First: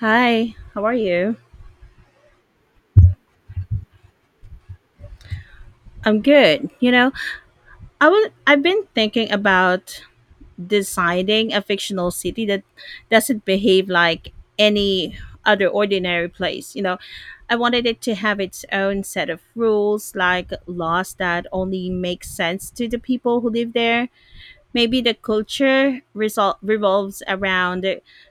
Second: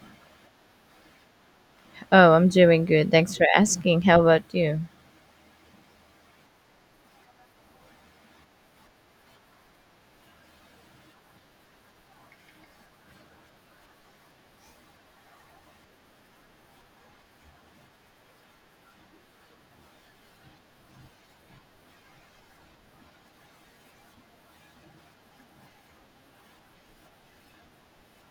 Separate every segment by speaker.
Speaker 1: Hi, how are you?
Speaker 2: Oh, I'm doing good. Thanks for asking. How about you?
Speaker 1: I'm good. I've been thinking about designing a fictional city that doesn't behave like any other ordinary place. You know, I wanted it to have its own set of rules, like laws that only make sense to the people who live there. Maybe the culture revolves around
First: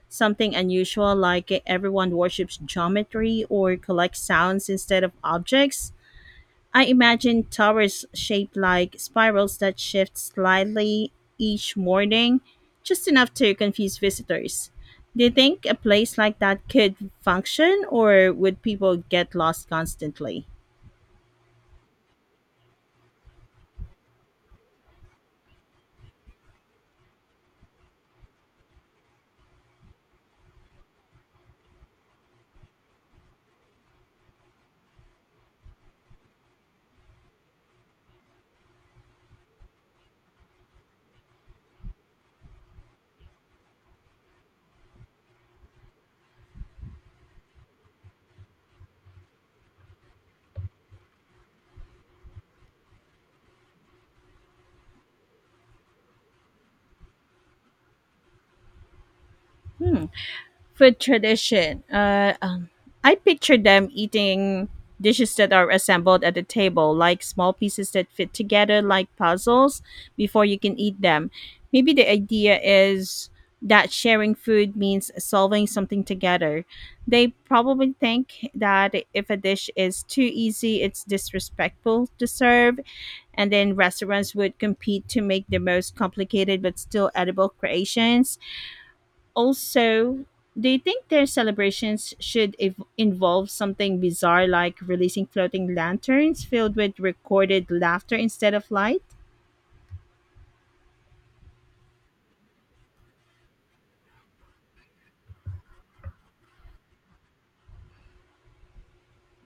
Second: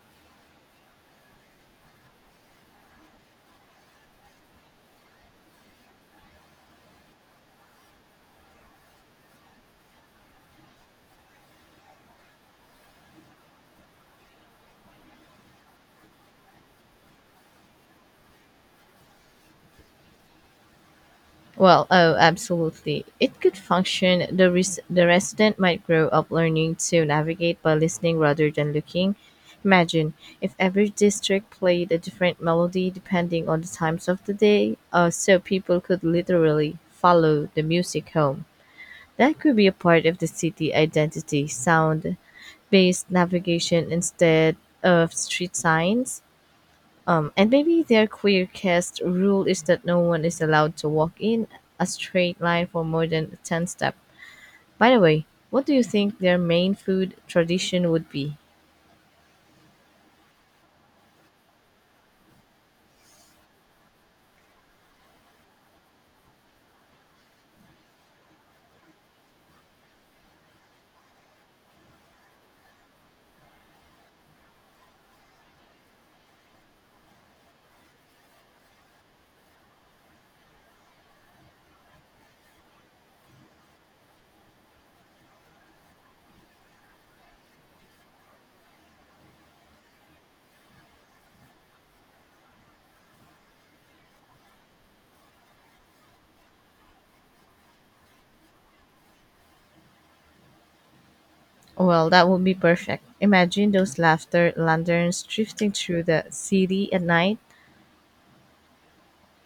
Speaker 1: something unusual, like everyone worships geometry or collects sounds instead of objects. I imagine towers shaped like spirals that shift slightly each morning, just enough to confuse visitors. Do you think a place like that could function, or would people get lost constantly?
Speaker 2: Oh, absolutely. It could function. The resident might grow up learning to navigate by listening rather than looking. Imagine if every district played a different melody depending on the times of the day, so people could literally follow the music home. That could be a part of the city identity sound based navigation instead of street signs. And maybe their queer cast rule is that no one is allowed to walk in a straight line for more than 10 steps. By the way, what do you think their main food tradition would be?
Speaker 1: Hmm. Food tradition. I picture them eating dishes that are assembled at the table, like small pieces that fit together like puzzles before you can eat them. Maybe the idea is that sharing food means solving something together. They probably think that if a dish is too easy, it's disrespectful to serve, and then restaurants would compete to make the most complicated but still edible creations. Also, do you think their celebrations should involve something bizarre, like releasing floating lanterns filled with recorded laughter instead of light?
Speaker 2: Well, that would be perfect. Imagine those laughter lanterns drifting through the city at night,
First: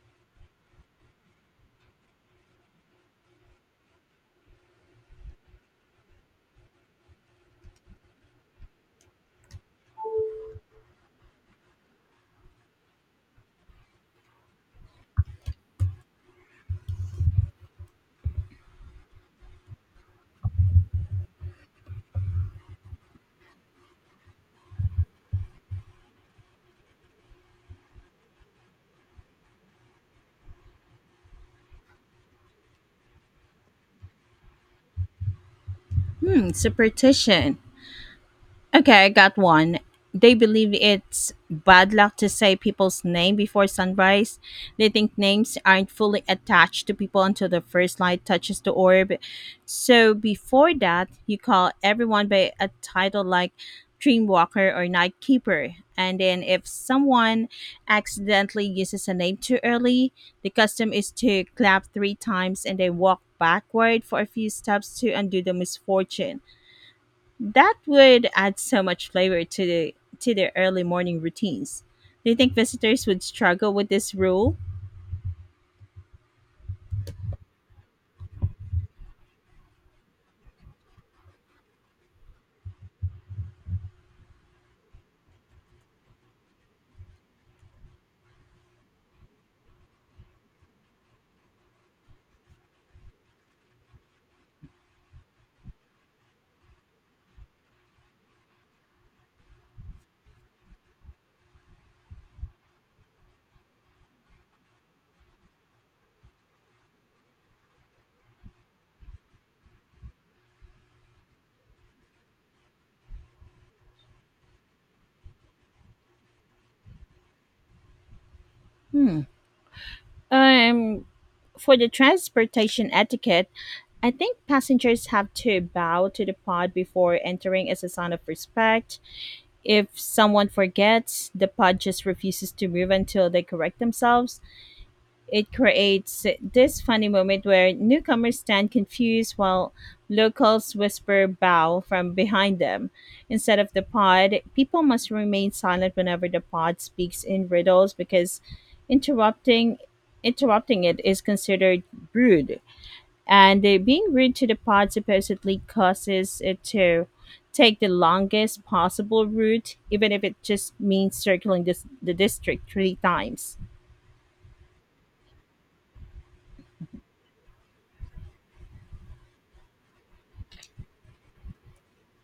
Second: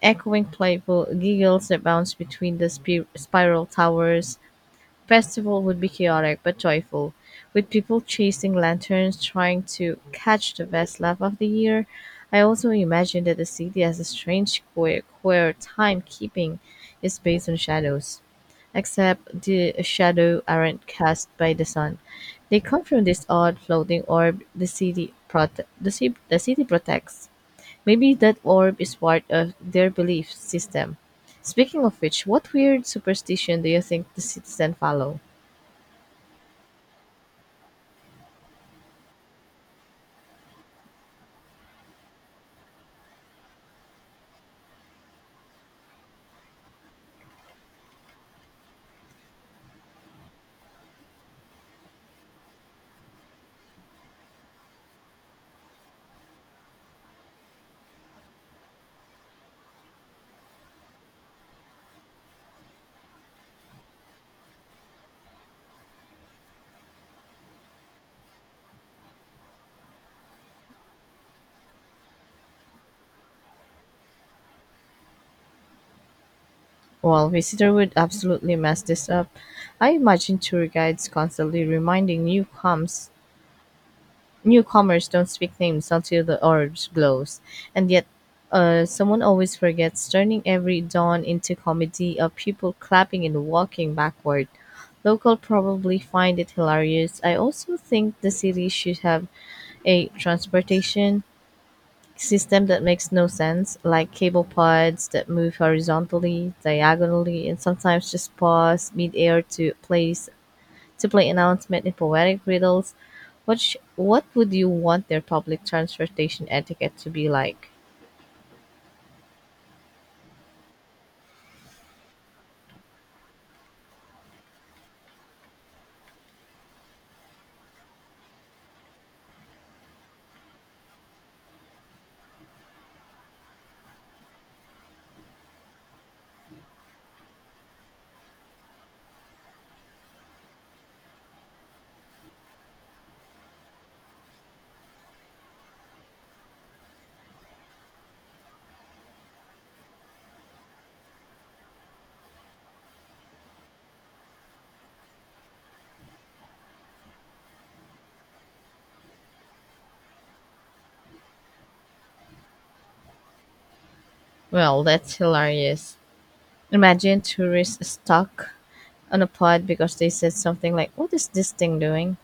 Speaker 2: echoing playful giggles that bounce between the spiral towers festival would be chaotic but joyful, with people chasing lanterns trying to catch the best laugh of the year. I also imagine that the city has a strange quirk where timekeeping is based on shadows. Except the shadow aren't cast by the sun. They come from this odd floating orb the city prote- the, ci- the city protects. Maybe that orb is part of their belief system. Speaking of which, what weird superstition do you think the citizen follow?
Speaker 1: Superstition. Okay, I got one. They believe it's bad luck to say people's name before sunrise. They think names aren't fully attached to people until the first light touches the orb. So before that, you call everyone by a title like Dreamwalker or Nightkeeper. And then if someone accidentally uses a name too early, the custom is to clap three times and they walk backward for a few steps to undo the misfortune. That would add so much flavor to the to their early morning routines. Do you think visitors would struggle with this rule?
Speaker 2: Well, visitor would absolutely mess this up. I imagine tour guides constantly reminding newcomes newcomers don't speak names until the orange glows, and yet someone always forgets, turning every dawn into comedy of people clapping and walking backward. Local probably find it hilarious. I also think the city should have a transportation system that makes no sense, like cable pods that move horizontally, diagonally, and sometimes just pause midair to place to play announcement in poetic riddles. What would you want their public transportation etiquette to be like?
Speaker 1: Hmm. Um, for the transportation etiquette, I think passengers have to bow to the pod before entering as a sign of respect. If someone forgets, the pod just refuses to move until they correct themselves. It creates this funny moment where newcomers stand confused while locals whisper bow from behind them. Instead of the pod, people must remain silent whenever the pod speaks in riddles, because interrupting interrupting it is considered rude. And being rude to the pod supposedly causes it to take the longest possible route, even if it just means circling the district three times.
Speaker 2: Well, that's hilarious. Imagine tourists stuck on a pod because they said something like, "What is this thing doing?"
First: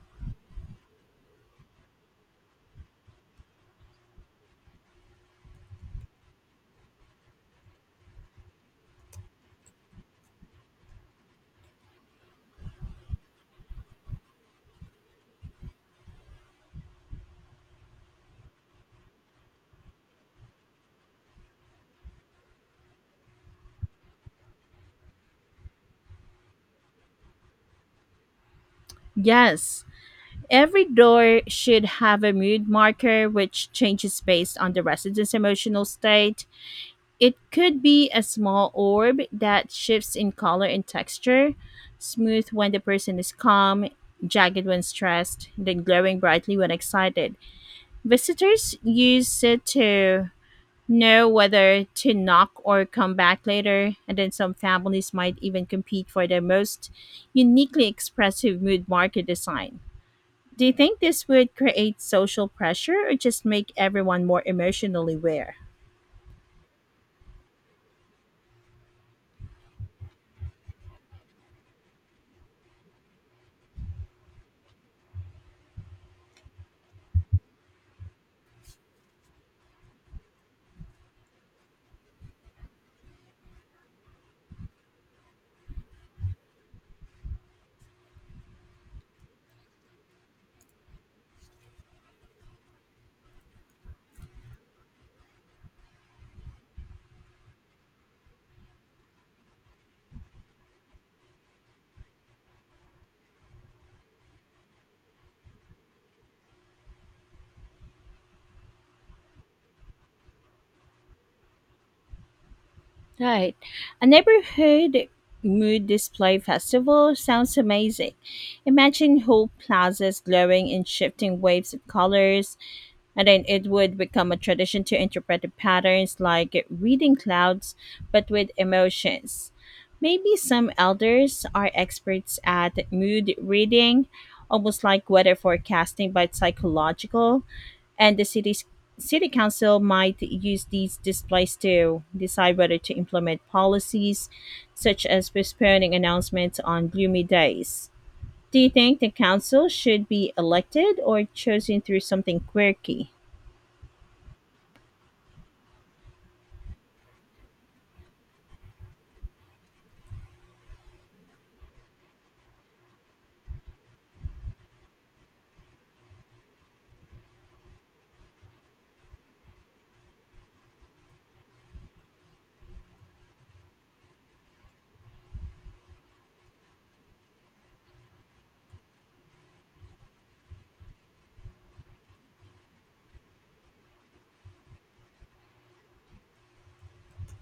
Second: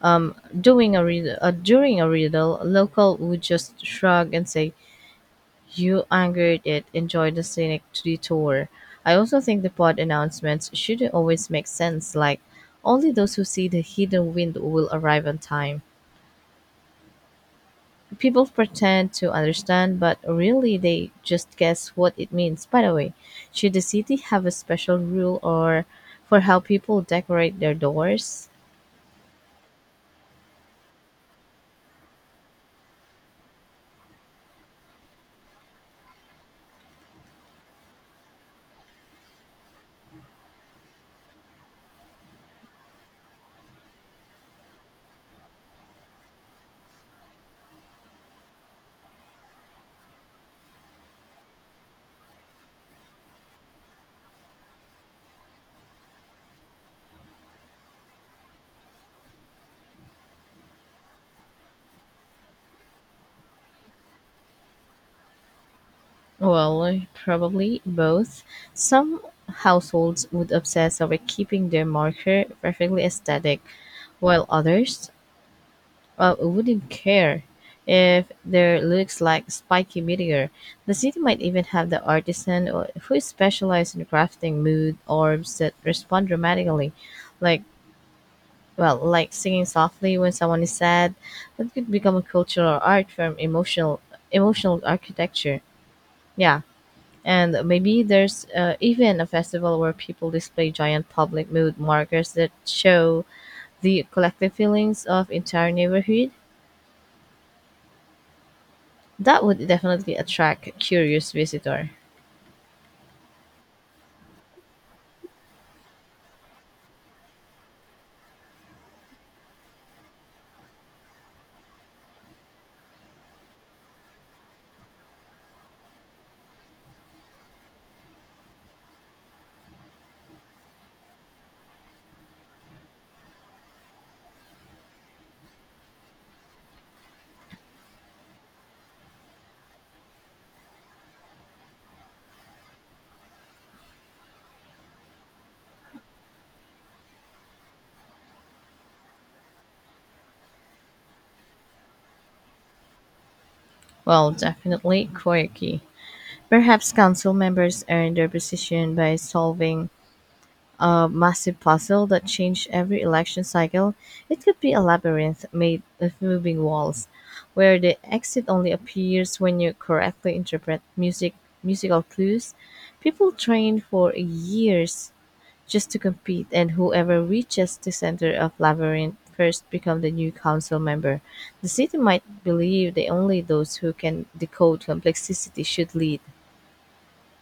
Speaker 2: Um, during a riddle, local would just shrug and say, "You angered it. Enjoy the scenic detour." I also think the pod announcements shouldn't always make sense, like only those who see the hidden wind will arrive on time. People pretend to understand, but really they just guess what it means. By the way, should the city have a special rule or for how people decorate their doors?
Speaker 1: Yes, every door should have a mood marker which changes based on the resident's emotional state. It could be a small orb that shifts in color and texture, smooth when the person is calm, jagged when stressed, then glowing brightly when excited. Visitors use it to know whether to knock or come back later, and then some families might even compete for the most uniquely expressive mood marker design. Do you think this would create social pressure or just make everyone more emotionally aware?
Speaker 2: Well, probably both. Some households would obsess over keeping their marker perfectly aesthetic, while others wouldn't care if there looks like spiky meteor. The city might even have the who specialize in crafting mood orbs that respond dramatically, like well, like singing softly when someone is sad. That could become a cultural art form, emotional architecture. Yeah. And maybe there's even a festival where people display giant public mood markers that show the collective feelings of entire neighborhood. That would definitely attract curious visitor.
Speaker 1: Right. A neighborhood mood display festival sounds amazing. Imagine whole plazas glowing in shifting waves of colors, and then it would become a tradition to interpret the patterns like reading clouds, but with emotions. Maybe some elders are experts at mood reading, almost like weather forecasting but psychological. And the city's city council might use these displays to decide whether to implement policies such as postponing announcements on gloomy days. Do you think the council should be elected or chosen through something quirky?
Speaker 2: Well, definitely quirky. Perhaps council members earned their position by solving a massive puzzle that changed every election cycle. It could be a labyrinth made of moving walls, where the exit only appears when you correctly interpret musical clues. People trained for years just to compete, and whoever reaches the center of Labyrinth first become the new council member. The city might believe that only those who can decode complexity should lead.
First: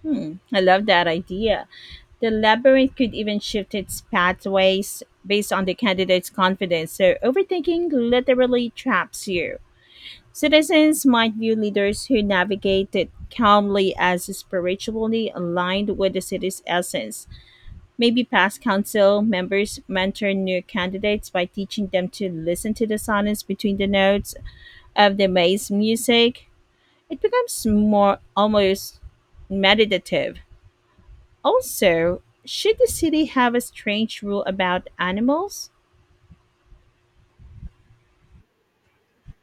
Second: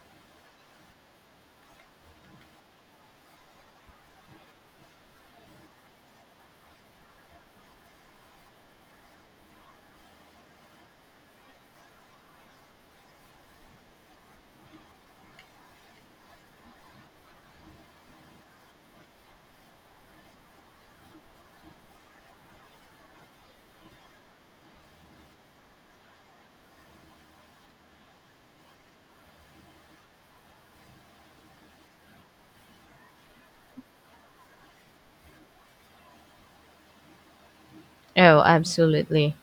Speaker 1: Hmm, I love that idea. The labyrinth could even shift its pathways based on the candidate's confidence, so overthinking literally traps you. Citizens might view leaders who navigate it calmly as spiritually aligned with the city's essence. Maybe past council members mentor new candidates by teaching them to listen to the silence between the notes of the maze music. It becomes more almost meditative. Also, should the city have a strange rule about animals?
Speaker 2: Oh, absolutely.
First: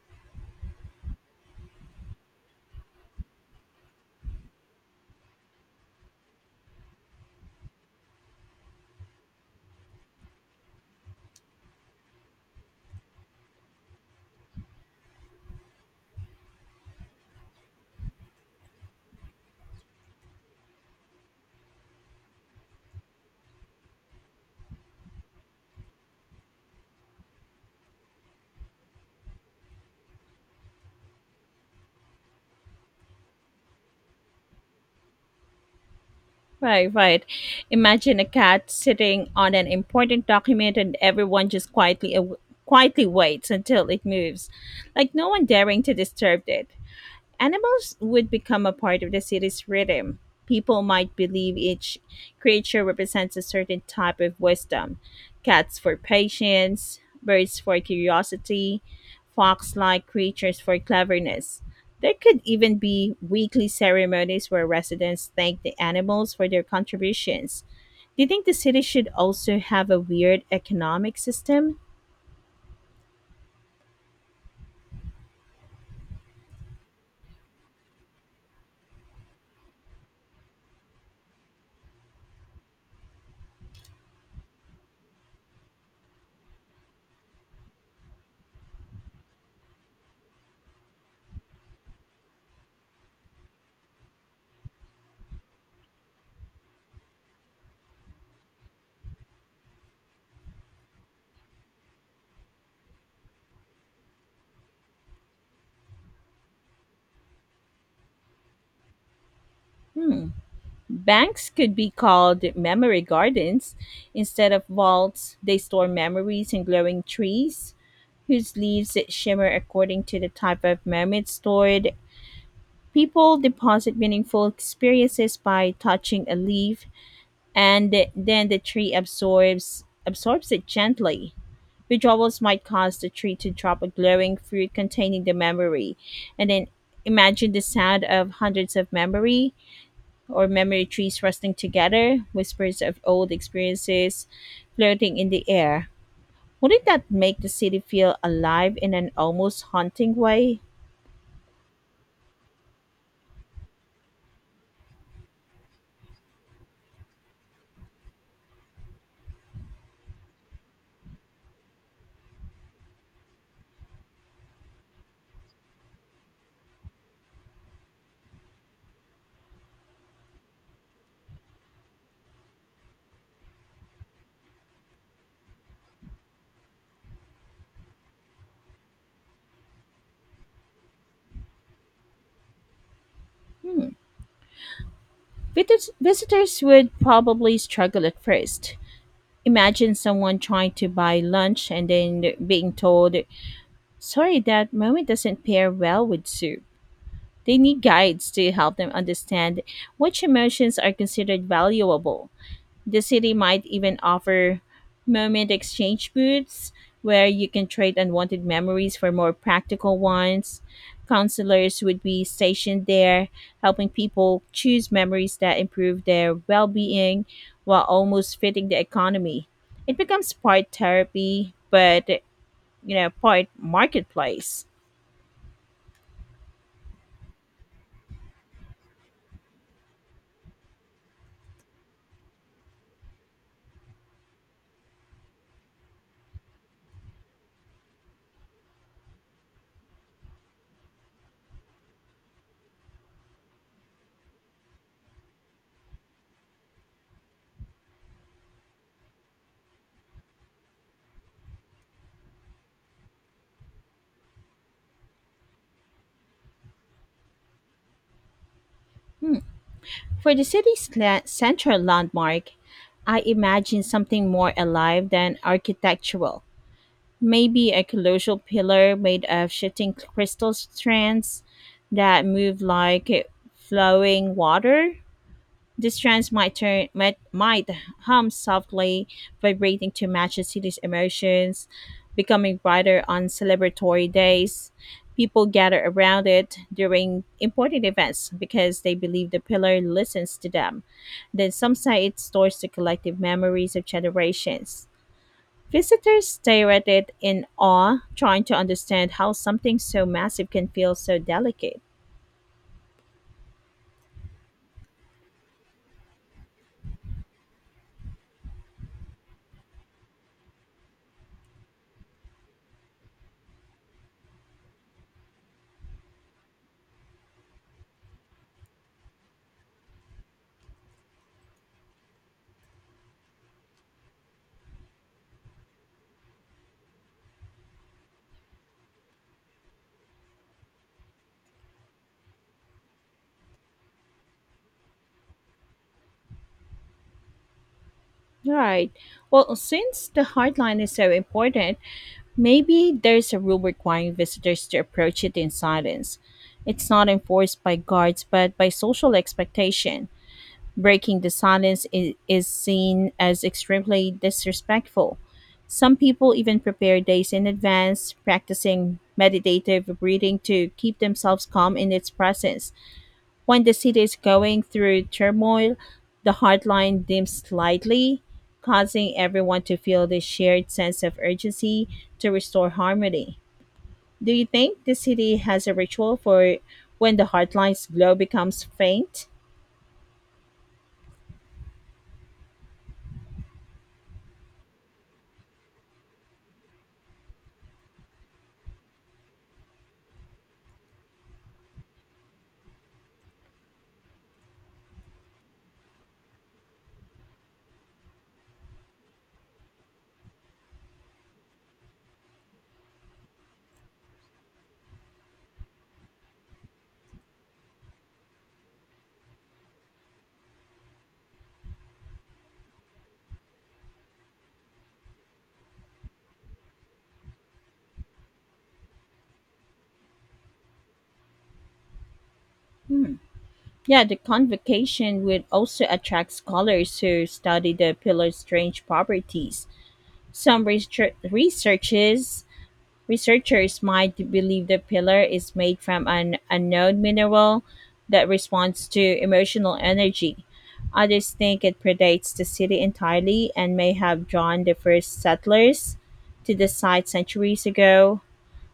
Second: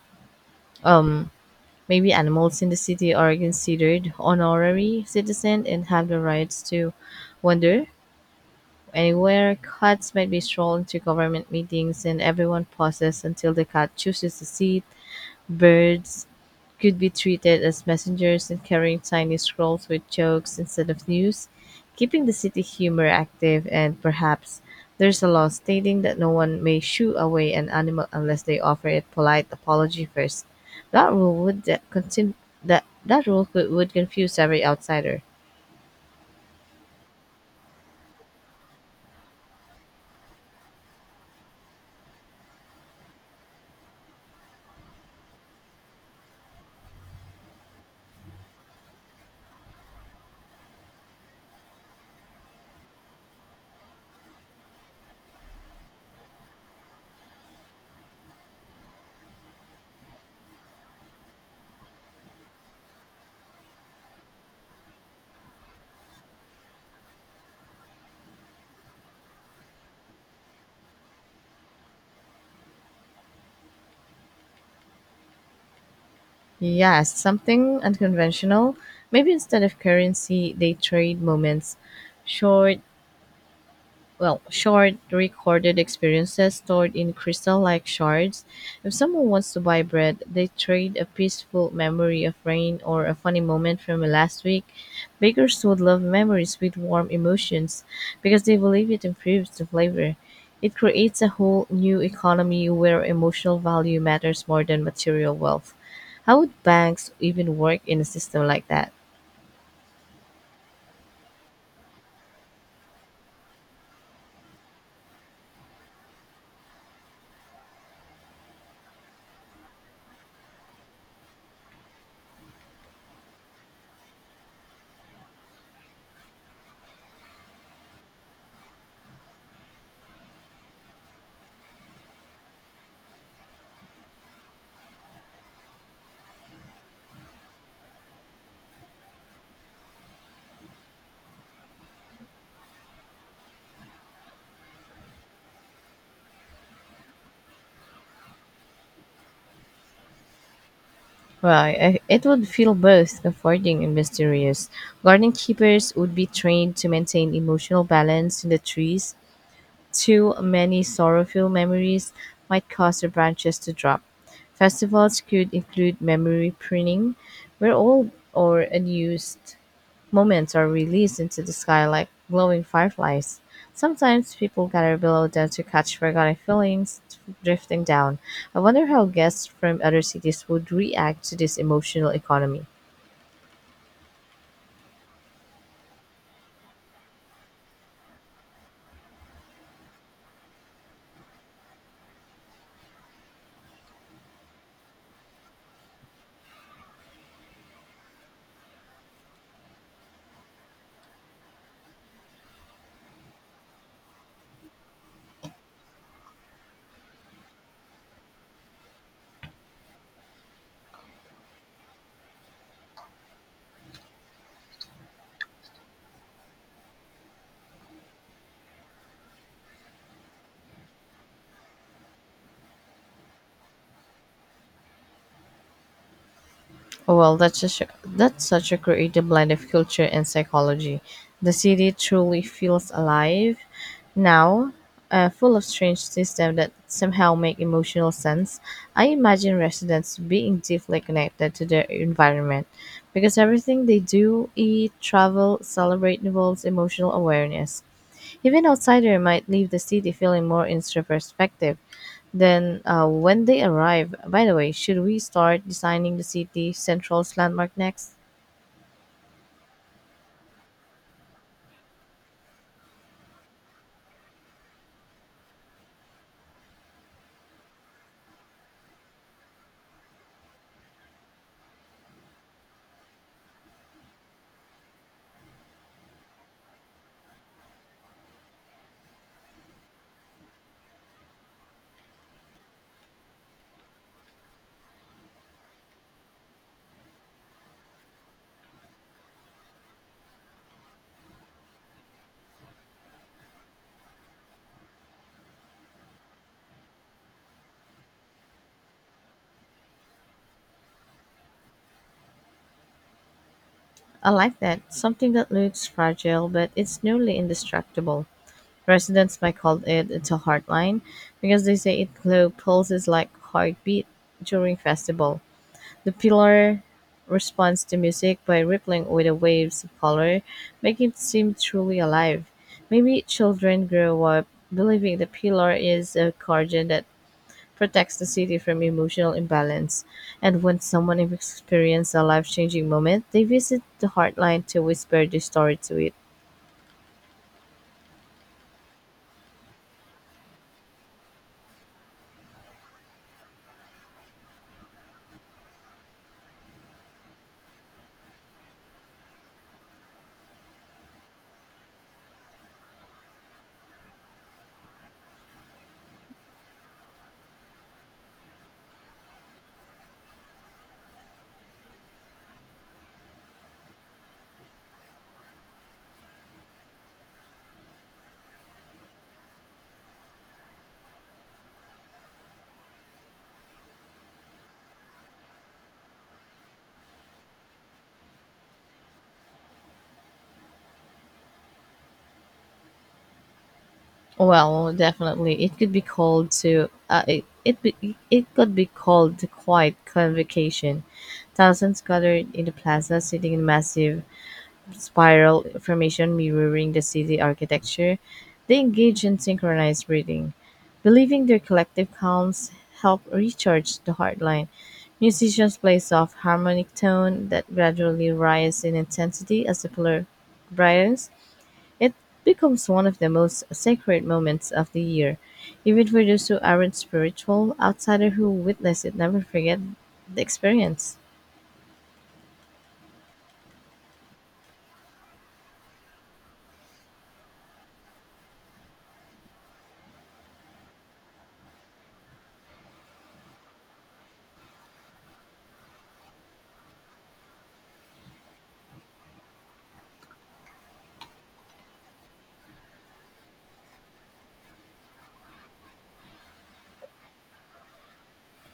Speaker 2: Um, Maybe animals in the city are considered honorary citizens and have the rights to wander anywhere. Cats might be strolled into government meetings, and everyone pauses until the cat chooses a seat. Birds could be treated as messengers and carrying tiny scrolls with jokes instead of news, keeping the city humor active, and perhaps there's a law stating that no one may shoo away an animal unless they offer it polite apology first. That rule would de- contin- that that rule would confuse every outsider.
Speaker 1: Right, right. Imagine a cat sitting on an important document and everyone just quietly waits until it moves, like no one daring to disturb it. Animals would become a part of the city's rhythm. People might believe each creature represents a certain type of wisdom: cats for patience, birds for curiosity, fox like creatures for cleverness. There could even be weekly ceremonies where residents thank the animals for their contributions. Do you think the city should also have a weird economic system?
Speaker 2: Yes, something unconventional. Maybe instead of currency, they trade moments, short short recorded experiences stored in crystal like shards. If someone wants to buy bread, they trade a peaceful memory of rain or a funny moment from last week. Bakers would love memories with warm emotions because they believe it improves the flavor. It creates a whole new economy where emotional value matters more than material wealth. How would banks even work in a system like that?
Speaker 1: Hmm. Banks could be called memory gardens. Instead of vaults, they store memories in glowing trees whose leaves shimmer according to the type of memory stored. People deposit meaningful experiences by touching a leaf, and then the tree absorbs it gently. Withdrawals might cause the tree to drop a glowing fruit containing the memory, and then imagine the sound of hundreds of memory trees rustling together, whispers of old experiences floating in the air. Wouldn't that make the city feel alive in an almost haunting way?
Speaker 2: Right. It would feel both comforting and mysterious. Garden keepers would be trained to maintain emotional balance in the trees, too many sorrowful memories might cause the branches to drop. Festivals could include memory printing, where old or unused moments are released into the sky like glowing fireflies. Sometimes people gather below them to catch forgotten feelings drifting down. I wonder how guests from other cities would react to this emotional economy.
Speaker 1: Visitors would probably struggle at first. Imagine someone trying to buy lunch and then being told, sorry, that moment doesn't pair well with soup. They need guides to help them understand which emotions are considered valuable. The city might even offer moment exchange booths where you can trade unwanted memories for more practical ones. Counselors would be stationed there, helping people choose memories that improve their well being while almost fitting the economy. It becomes part therapy, but part marketplace.
Speaker 2: Oh, well, that's such a creative blend of culture and psychology. The city truly feels alive now, full of strange systems that somehow make emotional sense. I imagine residents being deeply connected to their environment because everything they do, eat, travel, celebrate involves emotional awareness. Even outsiders might leave the city feeling more introspective than when they arrive. By the way, should we start designing the city central's landmark next?
Speaker 1: Hmm. For the central landmark, I imagine something more alive than architectural. Maybe a colossal pillar made of shifting crystal strands that move like flowing water. These strands might hum softly, vibrating to match the city's emotions, becoming brighter on celebratory days. People gather around it during important events because they believe the pillar listens to them. Then some say it stores the collective memories of generations. Visitors stare at it in awe, trying to understand how something so massive can feel so delicate.
Speaker 2: I like that. Something that looks fragile, but it's nearly indestructible. Residents might call it a hardline because they say it glow pulses like heartbeat during festival. The pillar responds to music by rippling with the waves of color, making it seem truly alive. Maybe children grow up believing the pillar is a guardian that protects the city from emotional imbalance. And when someone experiences a life changing moment, they visit the heartline to whisper the story to it.
Speaker 1: Right. Well, since the hardline is so important, maybe there's a rule requiring visitors to approach it in silence. It's not enforced by guards, but by social expectation. Breaking the silence is seen as extremely disrespectful. Some people even prepare days in advance, practicing meditative breathing to keep themselves calm in its presence. When the city is going through turmoil, the hotline dims slightly, causing everyone to feel this shared sense of urgency to restore harmony. Do you think the city has a ritual for when the hotline's glow becomes faint?
Speaker 2: Well, definitely, it could be called to it it, be, it could be called the quiet convocation. Thousands gathered in the plaza, sitting in massive spiral formation mirroring the city architecture, they engage in synchronized breathing, believing their collective calms help recharge the heartline. Musicians play soft harmonic tone that gradually rise in intensity as the pillar brightens. It becomes one of the most sacred moments of the year. Even for those who aren't spiritual, outsiders who witness it never forget the experience.
Speaker 1: Yeah, the convocation would also attract scholars who study the pillar's strange properties. Some research- researchers Researchers might believe the pillar is made from an unknown mineral that responds to emotional energy. Others think it predates the city entirely and may have drawn the first settlers to the site centuries ago.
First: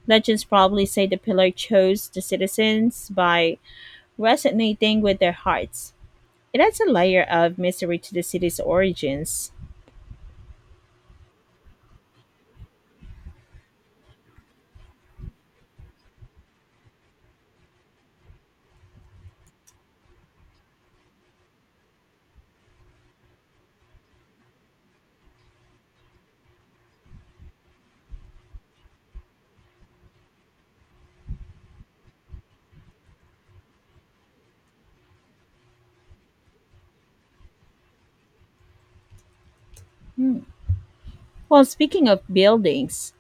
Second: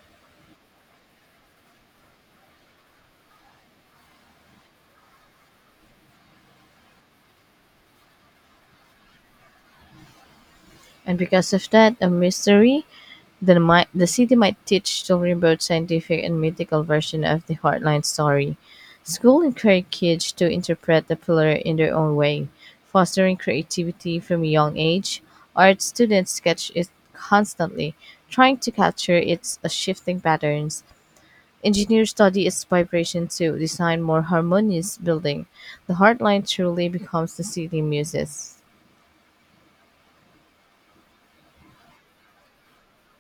Speaker 1: Legends probably say the pillar chose the citizens by resonating with their hearts. It adds a layer of mystery to the city's origins.
Speaker 2: And because of that, a mystery, the city might teach children both scientific and mythical version of the Heartland story. School encourage kids to interpret the pillar in their own way, fostering creativity from a young age. Art students sketch it constantly, trying to capture its shifting patterns. Engineers study its vibration to design more harmonious building. The Heartline truly becomes the city muses.
Speaker 1: Hmm. Well, speaking of buildings,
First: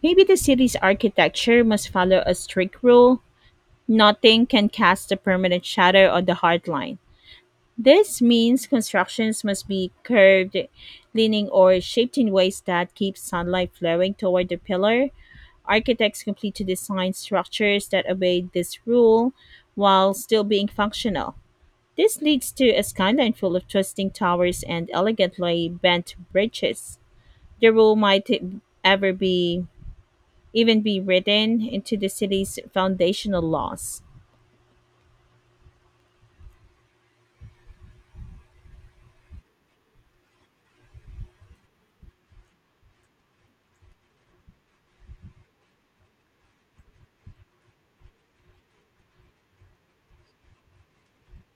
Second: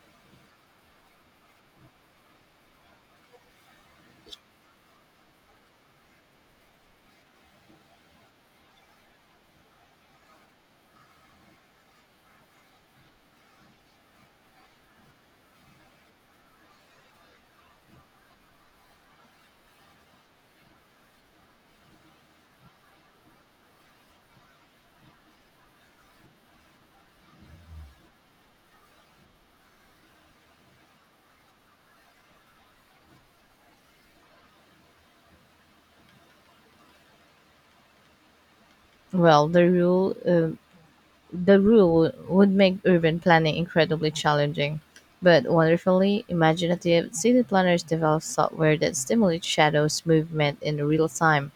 Speaker 1: maybe the city's architecture must follow a strict rule: nothing can cast a permanent shadow on the hardline. This means constructions must be curved, leaning, or shaped in ways that keep sunlight flowing toward the pillar. Architects complete to design structures that obey this rule while still being functional. This leads to a skyline full of twisting towers and elegantly bent bridges. The rule might ever be even be written into the city's foundational laws?
Speaker 2: Well, the rule would make urban planning incredibly challenging, but wonderfully imaginative city planners develop software that stimulates shadows movement in real time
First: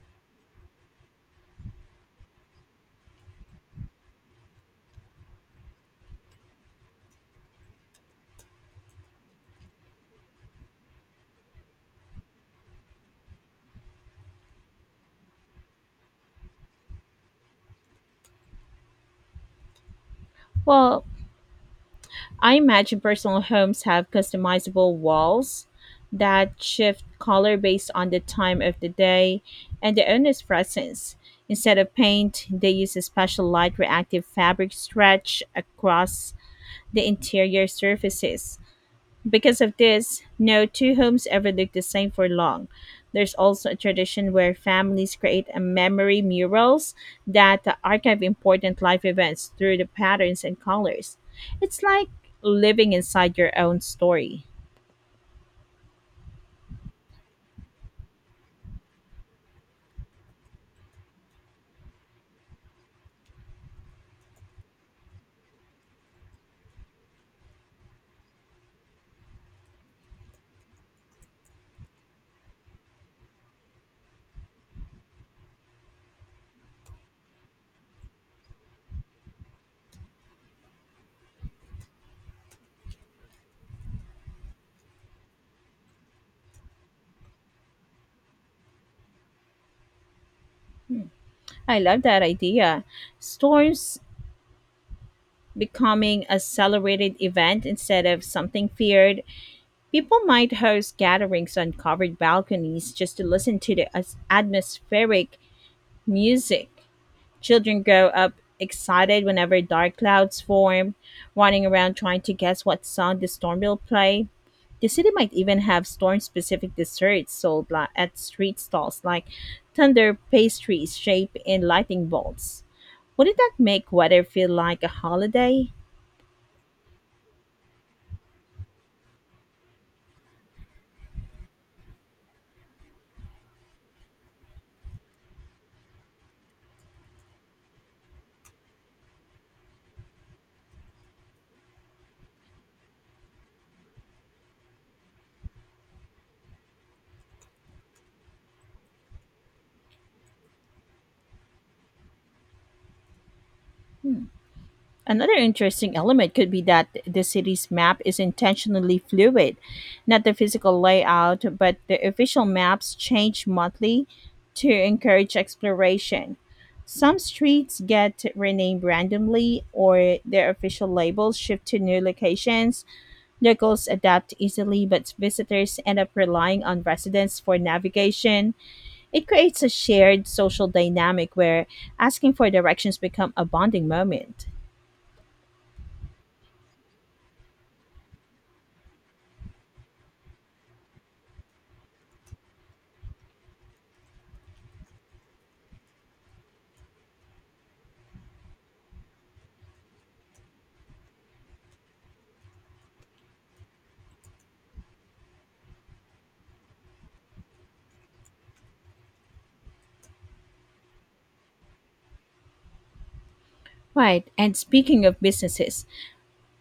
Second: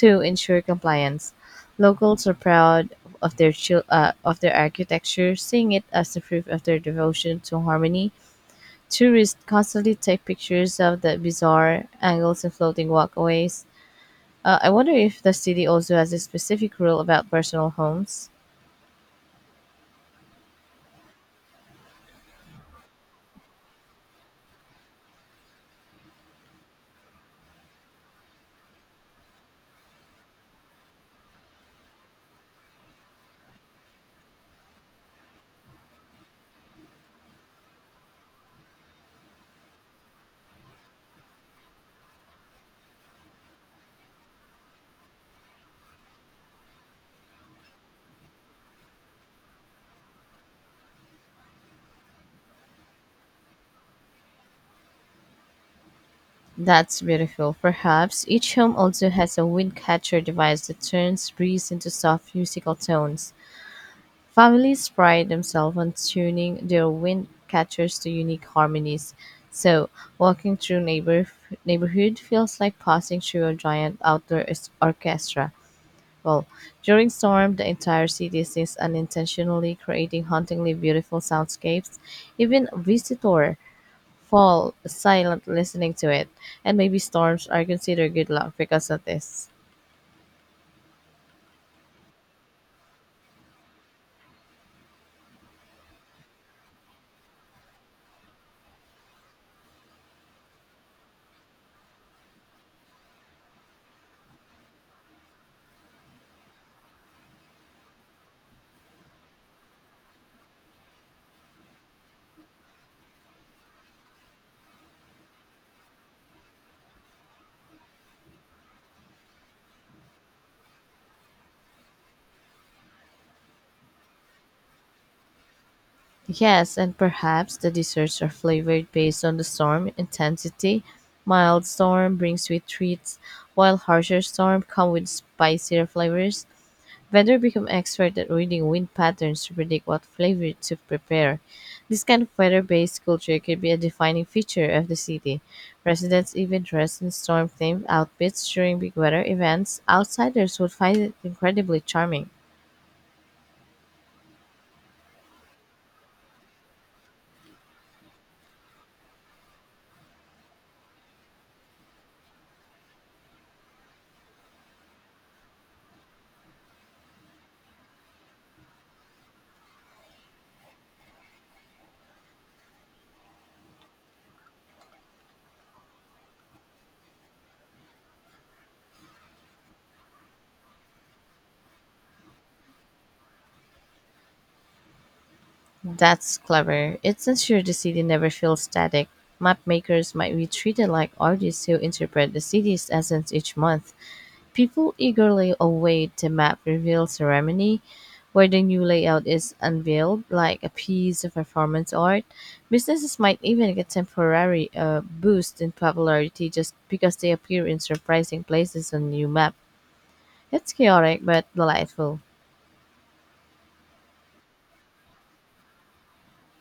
Speaker 2: to ensure compliance. Locals are proud of their architecture, seeing it as a proof of their devotion to harmony. Tourists constantly take pictures of the bizarre angles and floating walkways. I wonder if the city also has a specific rule about personal homes.
Speaker 1: Well, I imagine personal homes have customizable walls that shift color based on the time of the day and the owner's presence. Instead of paint, they use a special light reactive fabric stretched across the interior surfaces. Because of this, no two homes ever look the same for long. There's also a tradition where families create a memory murals that archive important life events through the patterns and colors. It's like living inside your own story.
Speaker 2: That's beautiful. Perhaps each home also has a wind catcher device that turns breeze into soft musical tones. Families pride themselves on tuning their wind catchers to unique harmonies. So, walking through neighborhood feels like passing through a giant orchestra. Well, during storm, the entire city is unintentionally creating hauntingly beautiful soundscapes. Even a visitor fall silent listening to it, and maybe storms are considered good luck because of this.
Speaker 1: I love that idea. Storms becoming a celebrated event instead of something feared. People might host gatherings on covered balconies just to listen to the atmospheric music. Children grow up excited whenever dark clouds form, running around trying to guess what song the storm will play. The city might even have storm specific desserts sold at street stalls like thunder pastries shaped in lightning bolts. Wouldn't that make weather feel like a holiday?
Speaker 2: Yes, and perhaps the desserts are flavored based on the storm intensity. Mild storm brings sweet treats, while harsher storm come with spicier flavors. Vendors become expert at reading wind patterns to predict what flavor to prepare. This kind of weather-based culture could be a defining feature of the city. Residents even dress in storm-themed outfits during big weather events. Outsiders would find it incredibly charming.
Speaker 1: Another interesting element could be that the city's map is intentionally fluid, not the physical layout, but the official maps change monthly to encourage exploration. Some streets get renamed randomly, or their official labels shift to new locations. Locals adapt easily, but visitors end up relying on residents for navigation. It creates a shared social dynamic where asking for directions become a bonding moment.
Speaker 2: That's clever. It's ensure the city never feels static. Map makers might be treated like artists who interpret the city's essence each month. People eagerly await the map reveal ceremony, where the new layout is unveiled like a piece of performance art. Businesses might even get temporary boost in popularity just because they appear in surprising places on new map. It's chaotic but delightful.
Speaker 1: Right, and speaking of businesses,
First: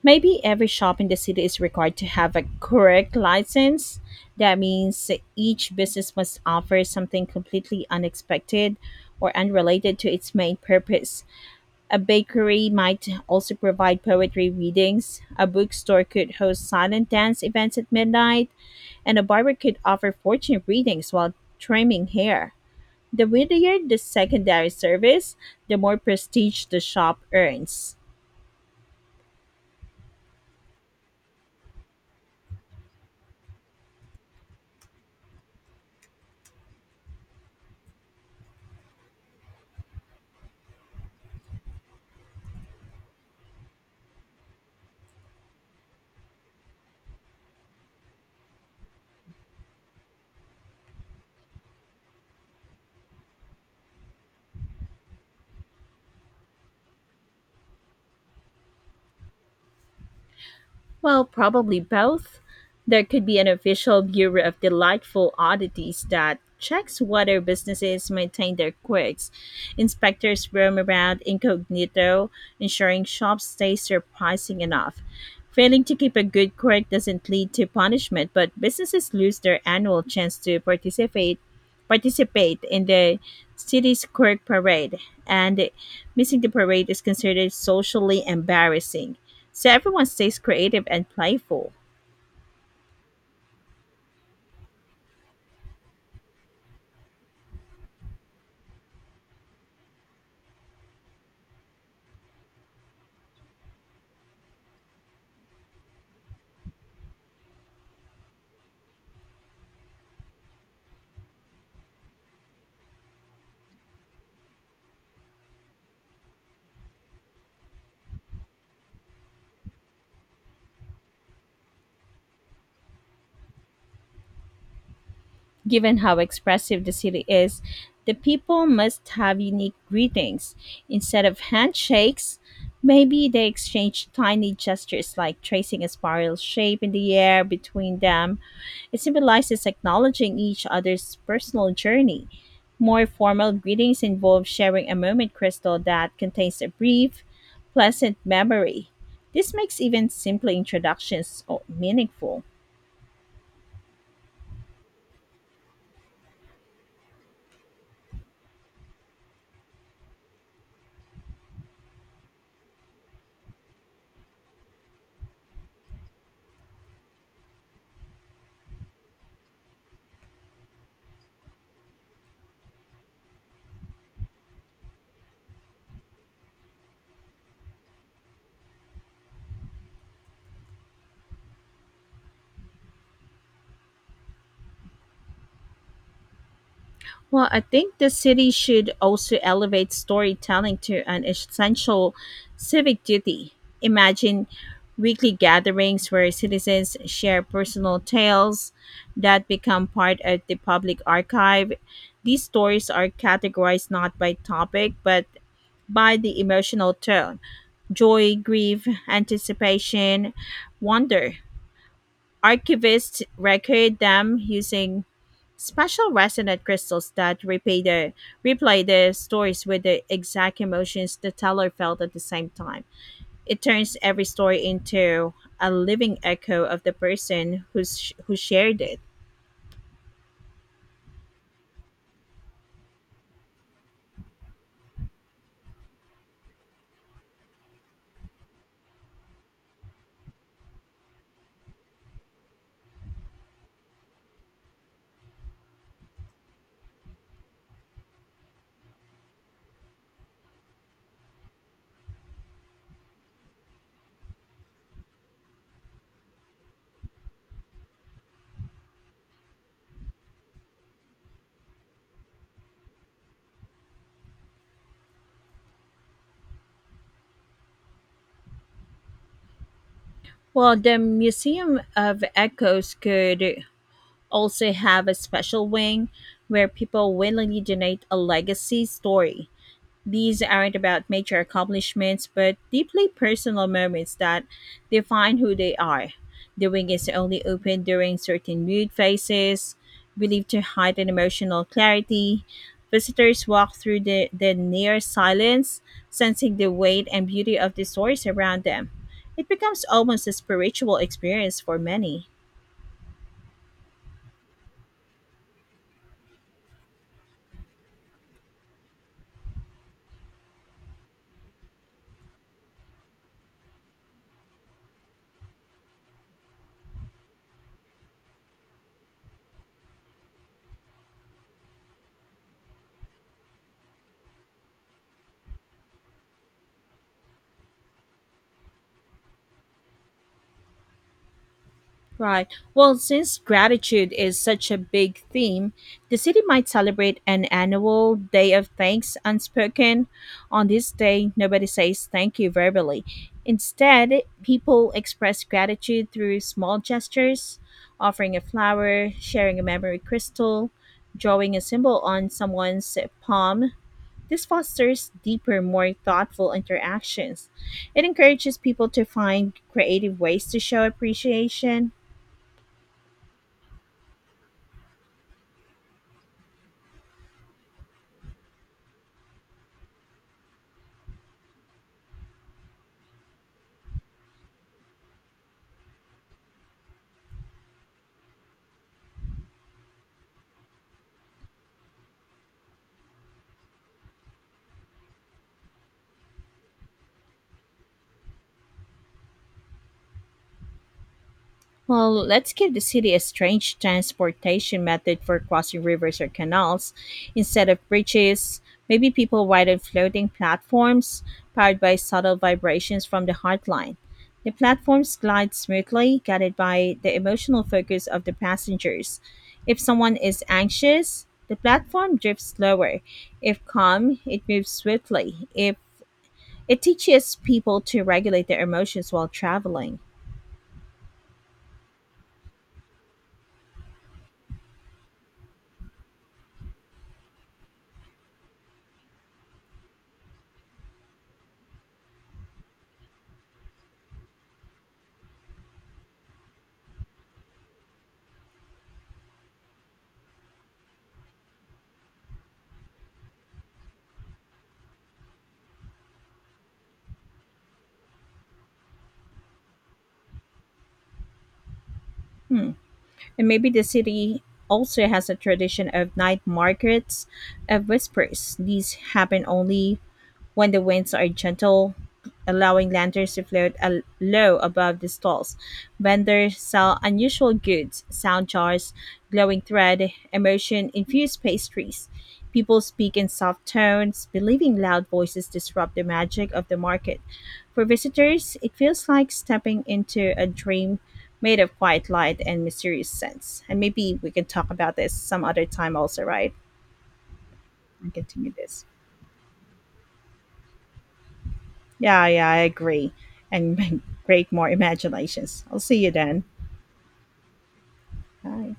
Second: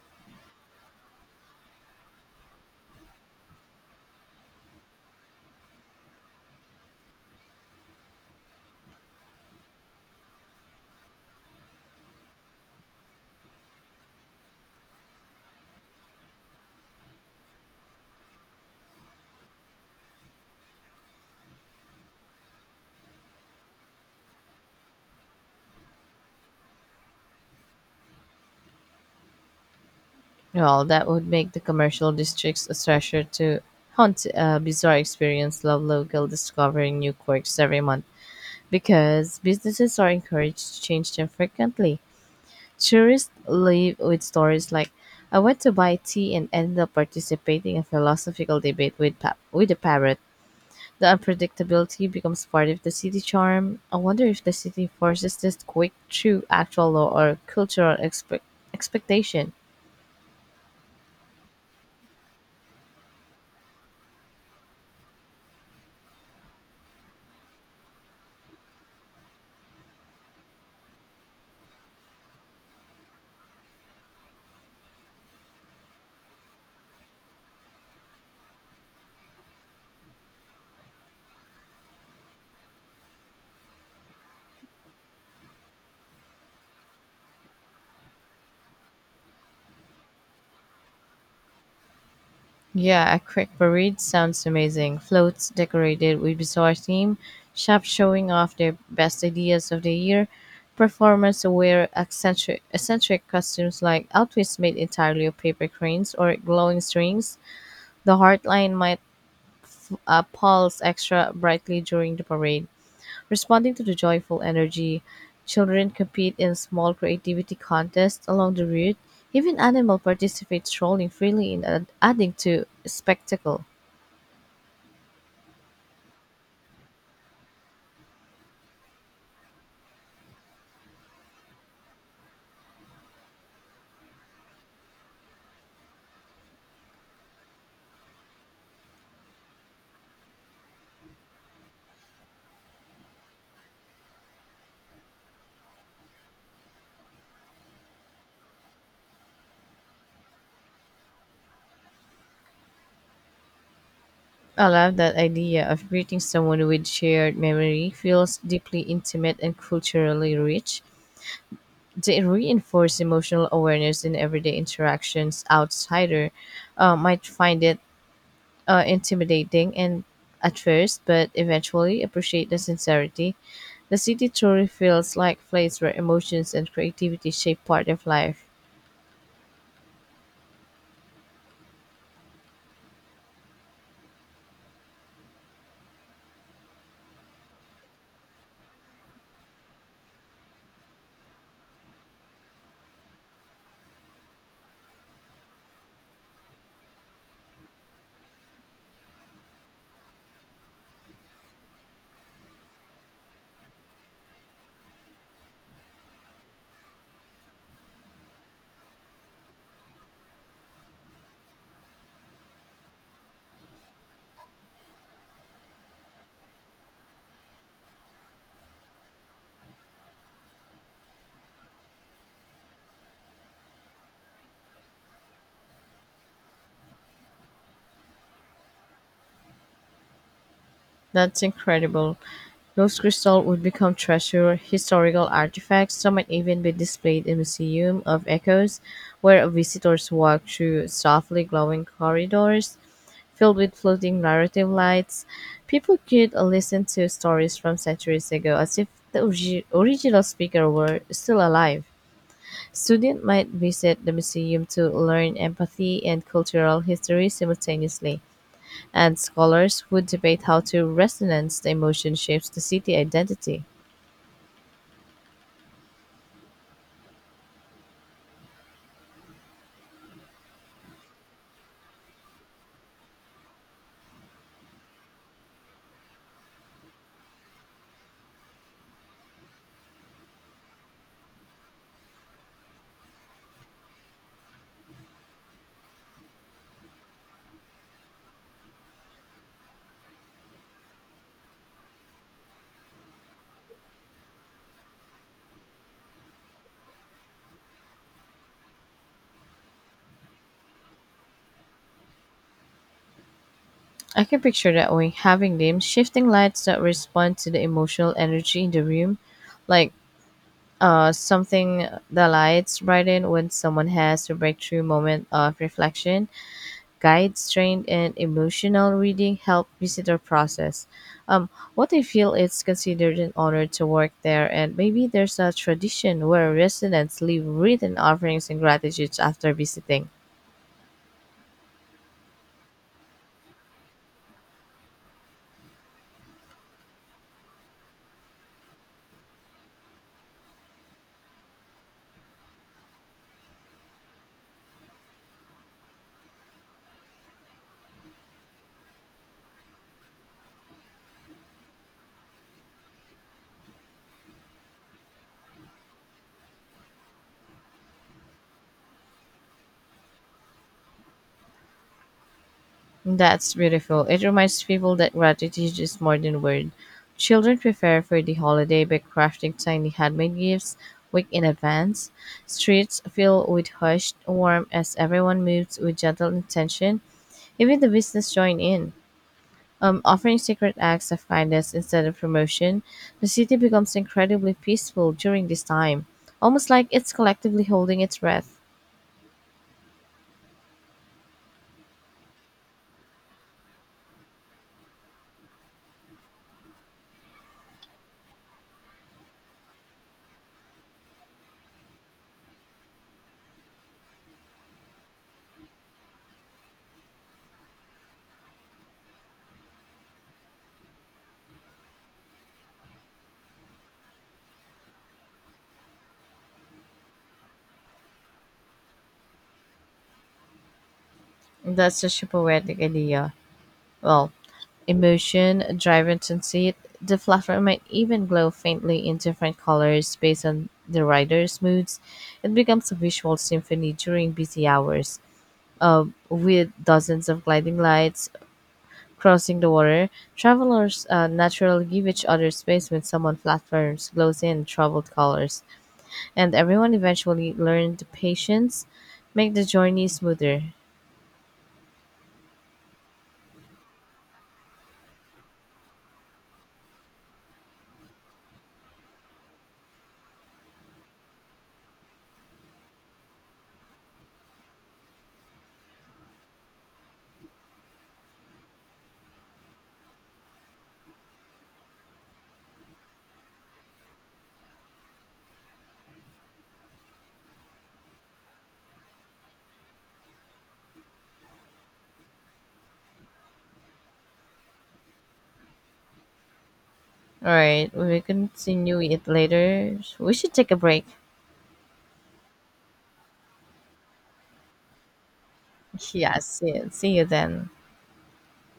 Speaker 1: maybe every shop in the city is required to have a correct license. That means each business must offer something completely unexpected or unrelated to its main purpose. A bakery might also provide poetry readings, a bookstore could host silent dance events at midnight, and a barber could offer fortune readings while trimming hair. The weirder the secondary service, the more prestige the shop earns.
Speaker 2: Well, that would make the commercial districts a treasure to hunt. A bizarre experience. Love local discovering new quirks every month because businesses are encouraged to change them frequently. Tourists leave with stories like, "I went to buy tea and ended up participating in a philosophical debate with, with a parrot." The unpredictability becomes part of the city charm. I wonder if the city forces this quick through actual law or cultural expectation.
Speaker 1: Well, probably both. There could be an official Bureau of Delightful Oddities that checks whether businesses maintain their quirks. Inspectors roam around incognito, ensuring shops stay surprising enough. Failing to keep a good quirk doesn't lead to punishment, but businesses lose their annual chance to participate in the city's quirk parade, and missing the parade is considered socially embarrassing. So everyone stays creative and playful.
Speaker 2: Yeah, a quick parade sounds amazing. Floats decorated with bizarre theme, shops showing off their best ideas of the year, performers wear eccentric costumes like outfits made entirely of paper cranes or glowing strings. The Heartline might pulse extra brightly during the parade, responding to the joyful energy. Children compete in small creativity contests along the route. Even animals participate strolling freely and adding to spectacle.
Speaker 1: Given how expressive the city is, the people must have unique greetings. Instead of handshakes, maybe they exchange tiny gestures like tracing a spiral shape in the air between them. It symbolizes acknowledging each other's personal journey. More formal greetings involve sharing a moment crystal that contains a brief, pleasant memory. This makes even simple introductions meaningful.
Speaker 2: I love that idea of greeting someone with shared memory feels deeply intimate and culturally rich. They reinforce emotional awareness in everyday interactions. Outsider might find it intimidating and at first, but eventually appreciate the sincerity. The city truly feels like place where emotions and creativity shape part of life.
Speaker 1: Well, I think the city should also elevate storytelling to an essential civic duty. Imagine weekly gatherings where citizens share personal tales that become part of the public archive. These stories are categorized not by topic, but by the emotional tone: joy, grief, anticipation, wonder. Archivists record them using special resonant crystals that repay the replay the stories with the exact emotions the teller felt at the same time. It turns every story into a living echo of who shared it.
Speaker 2: That's incredible. Those crystals would become treasure, historical artifacts. Some might even be displayed in Museum of Echoes, where visitors walk through softly glowing corridors filled with floating narrative lights. People could listen to stories from centuries ago as if the original speaker were still alive. Students might visit the museum to learn empathy and cultural history simultaneously and scholars would debate how to resonance the emotion shapes the city identity.
Speaker 1: Well, the Museum of Echoes could also have a special wing where people willingly donate a legacy story. These aren't about major accomplishments, but deeply personal moments that define who they are. The wing is only open during certain mood phases, believed to heighten emotional clarity. Visitors walk through the near silence, sensing the weight and beauty of the stories around them. It becomes almost a spiritual experience for many.
Speaker 2: I can picture that we having them shifting lights that respond to the emotional energy in the room, like something the lights brighten when someone has a breakthrough moment of reflection. Guides trained in emotional reading help visitor process. Um, what I feel it's considered an honor to work there, and maybe there's a tradition where residents leave written offerings and gratitudes after visiting.
Speaker 1: Right. Well, since gratitude is such a big theme, the city might celebrate an annual Day of Thanks Unspoken. On this day, nobody says thank you verbally. Instead, people express gratitude through small gestures, offering a flower, sharing a memory crystal, drawing a symbol on someone's palm. This fosters deeper, more thoughtful interactions. It encourages people to find creative ways to show appreciation.
Speaker 2: That's beautiful. It reminds people that gratitude is more than word. Children prepare for the holiday by crafting tiny handmade gifts week in advance. Streets fill with hushed warmth as everyone moves with gentle intention. Even the business join in. Offering secret acts of kindness instead of promotion, the city becomes incredibly peaceful during this time, almost like it's collectively holding its breath.
Speaker 1: Well, let's give the city a strange transportation method for crossing rivers or canals. Instead of bridges, maybe people ride on floating platforms powered by subtle vibrations from the heartline. The platforms glide smoothly, guided by the emotional focus of the passengers. If someone is anxious, the platform drifts lower. If calm, it moves swiftly. If it teaches people to regulate their emotions while traveling.
Speaker 2: That's such a poetic idea. Well, emotion, drive, intensity, the platform might even glow faintly in different colors based on the rider's moods. It becomes a visual symphony during busy hours. With dozens of gliding lights crossing the water, travelers naturally give each other space when someone platforms glows in troubled colors, and everyone eventually learned patience, make the journey smoother.
Speaker 1: Hmm. And maybe the city also has a tradition of night markets of whispers. These happen only when the winds are gentle, allowing lanterns to float low above the stalls. Vendors sell unusual goods, sound jars, glowing thread, emotion infused pastries. People speak in soft tones, believing loud voices disrupt the magic of the market. For visitors, it feels like stepping into a dream made of quiet light and mysterious scents. And maybe we can talk about this some other time, also, right?
Speaker 2: All right, we
Speaker 1: And
Speaker 2: will
Speaker 1: continue this.
Speaker 2: continue it later. We should take a break.
Speaker 1: Yeah, yeah, I agree. And create more imaginations. I'll see you
Speaker 2: Yeah,
Speaker 1: then.
Speaker 2: see you then.
Speaker 1: Bye.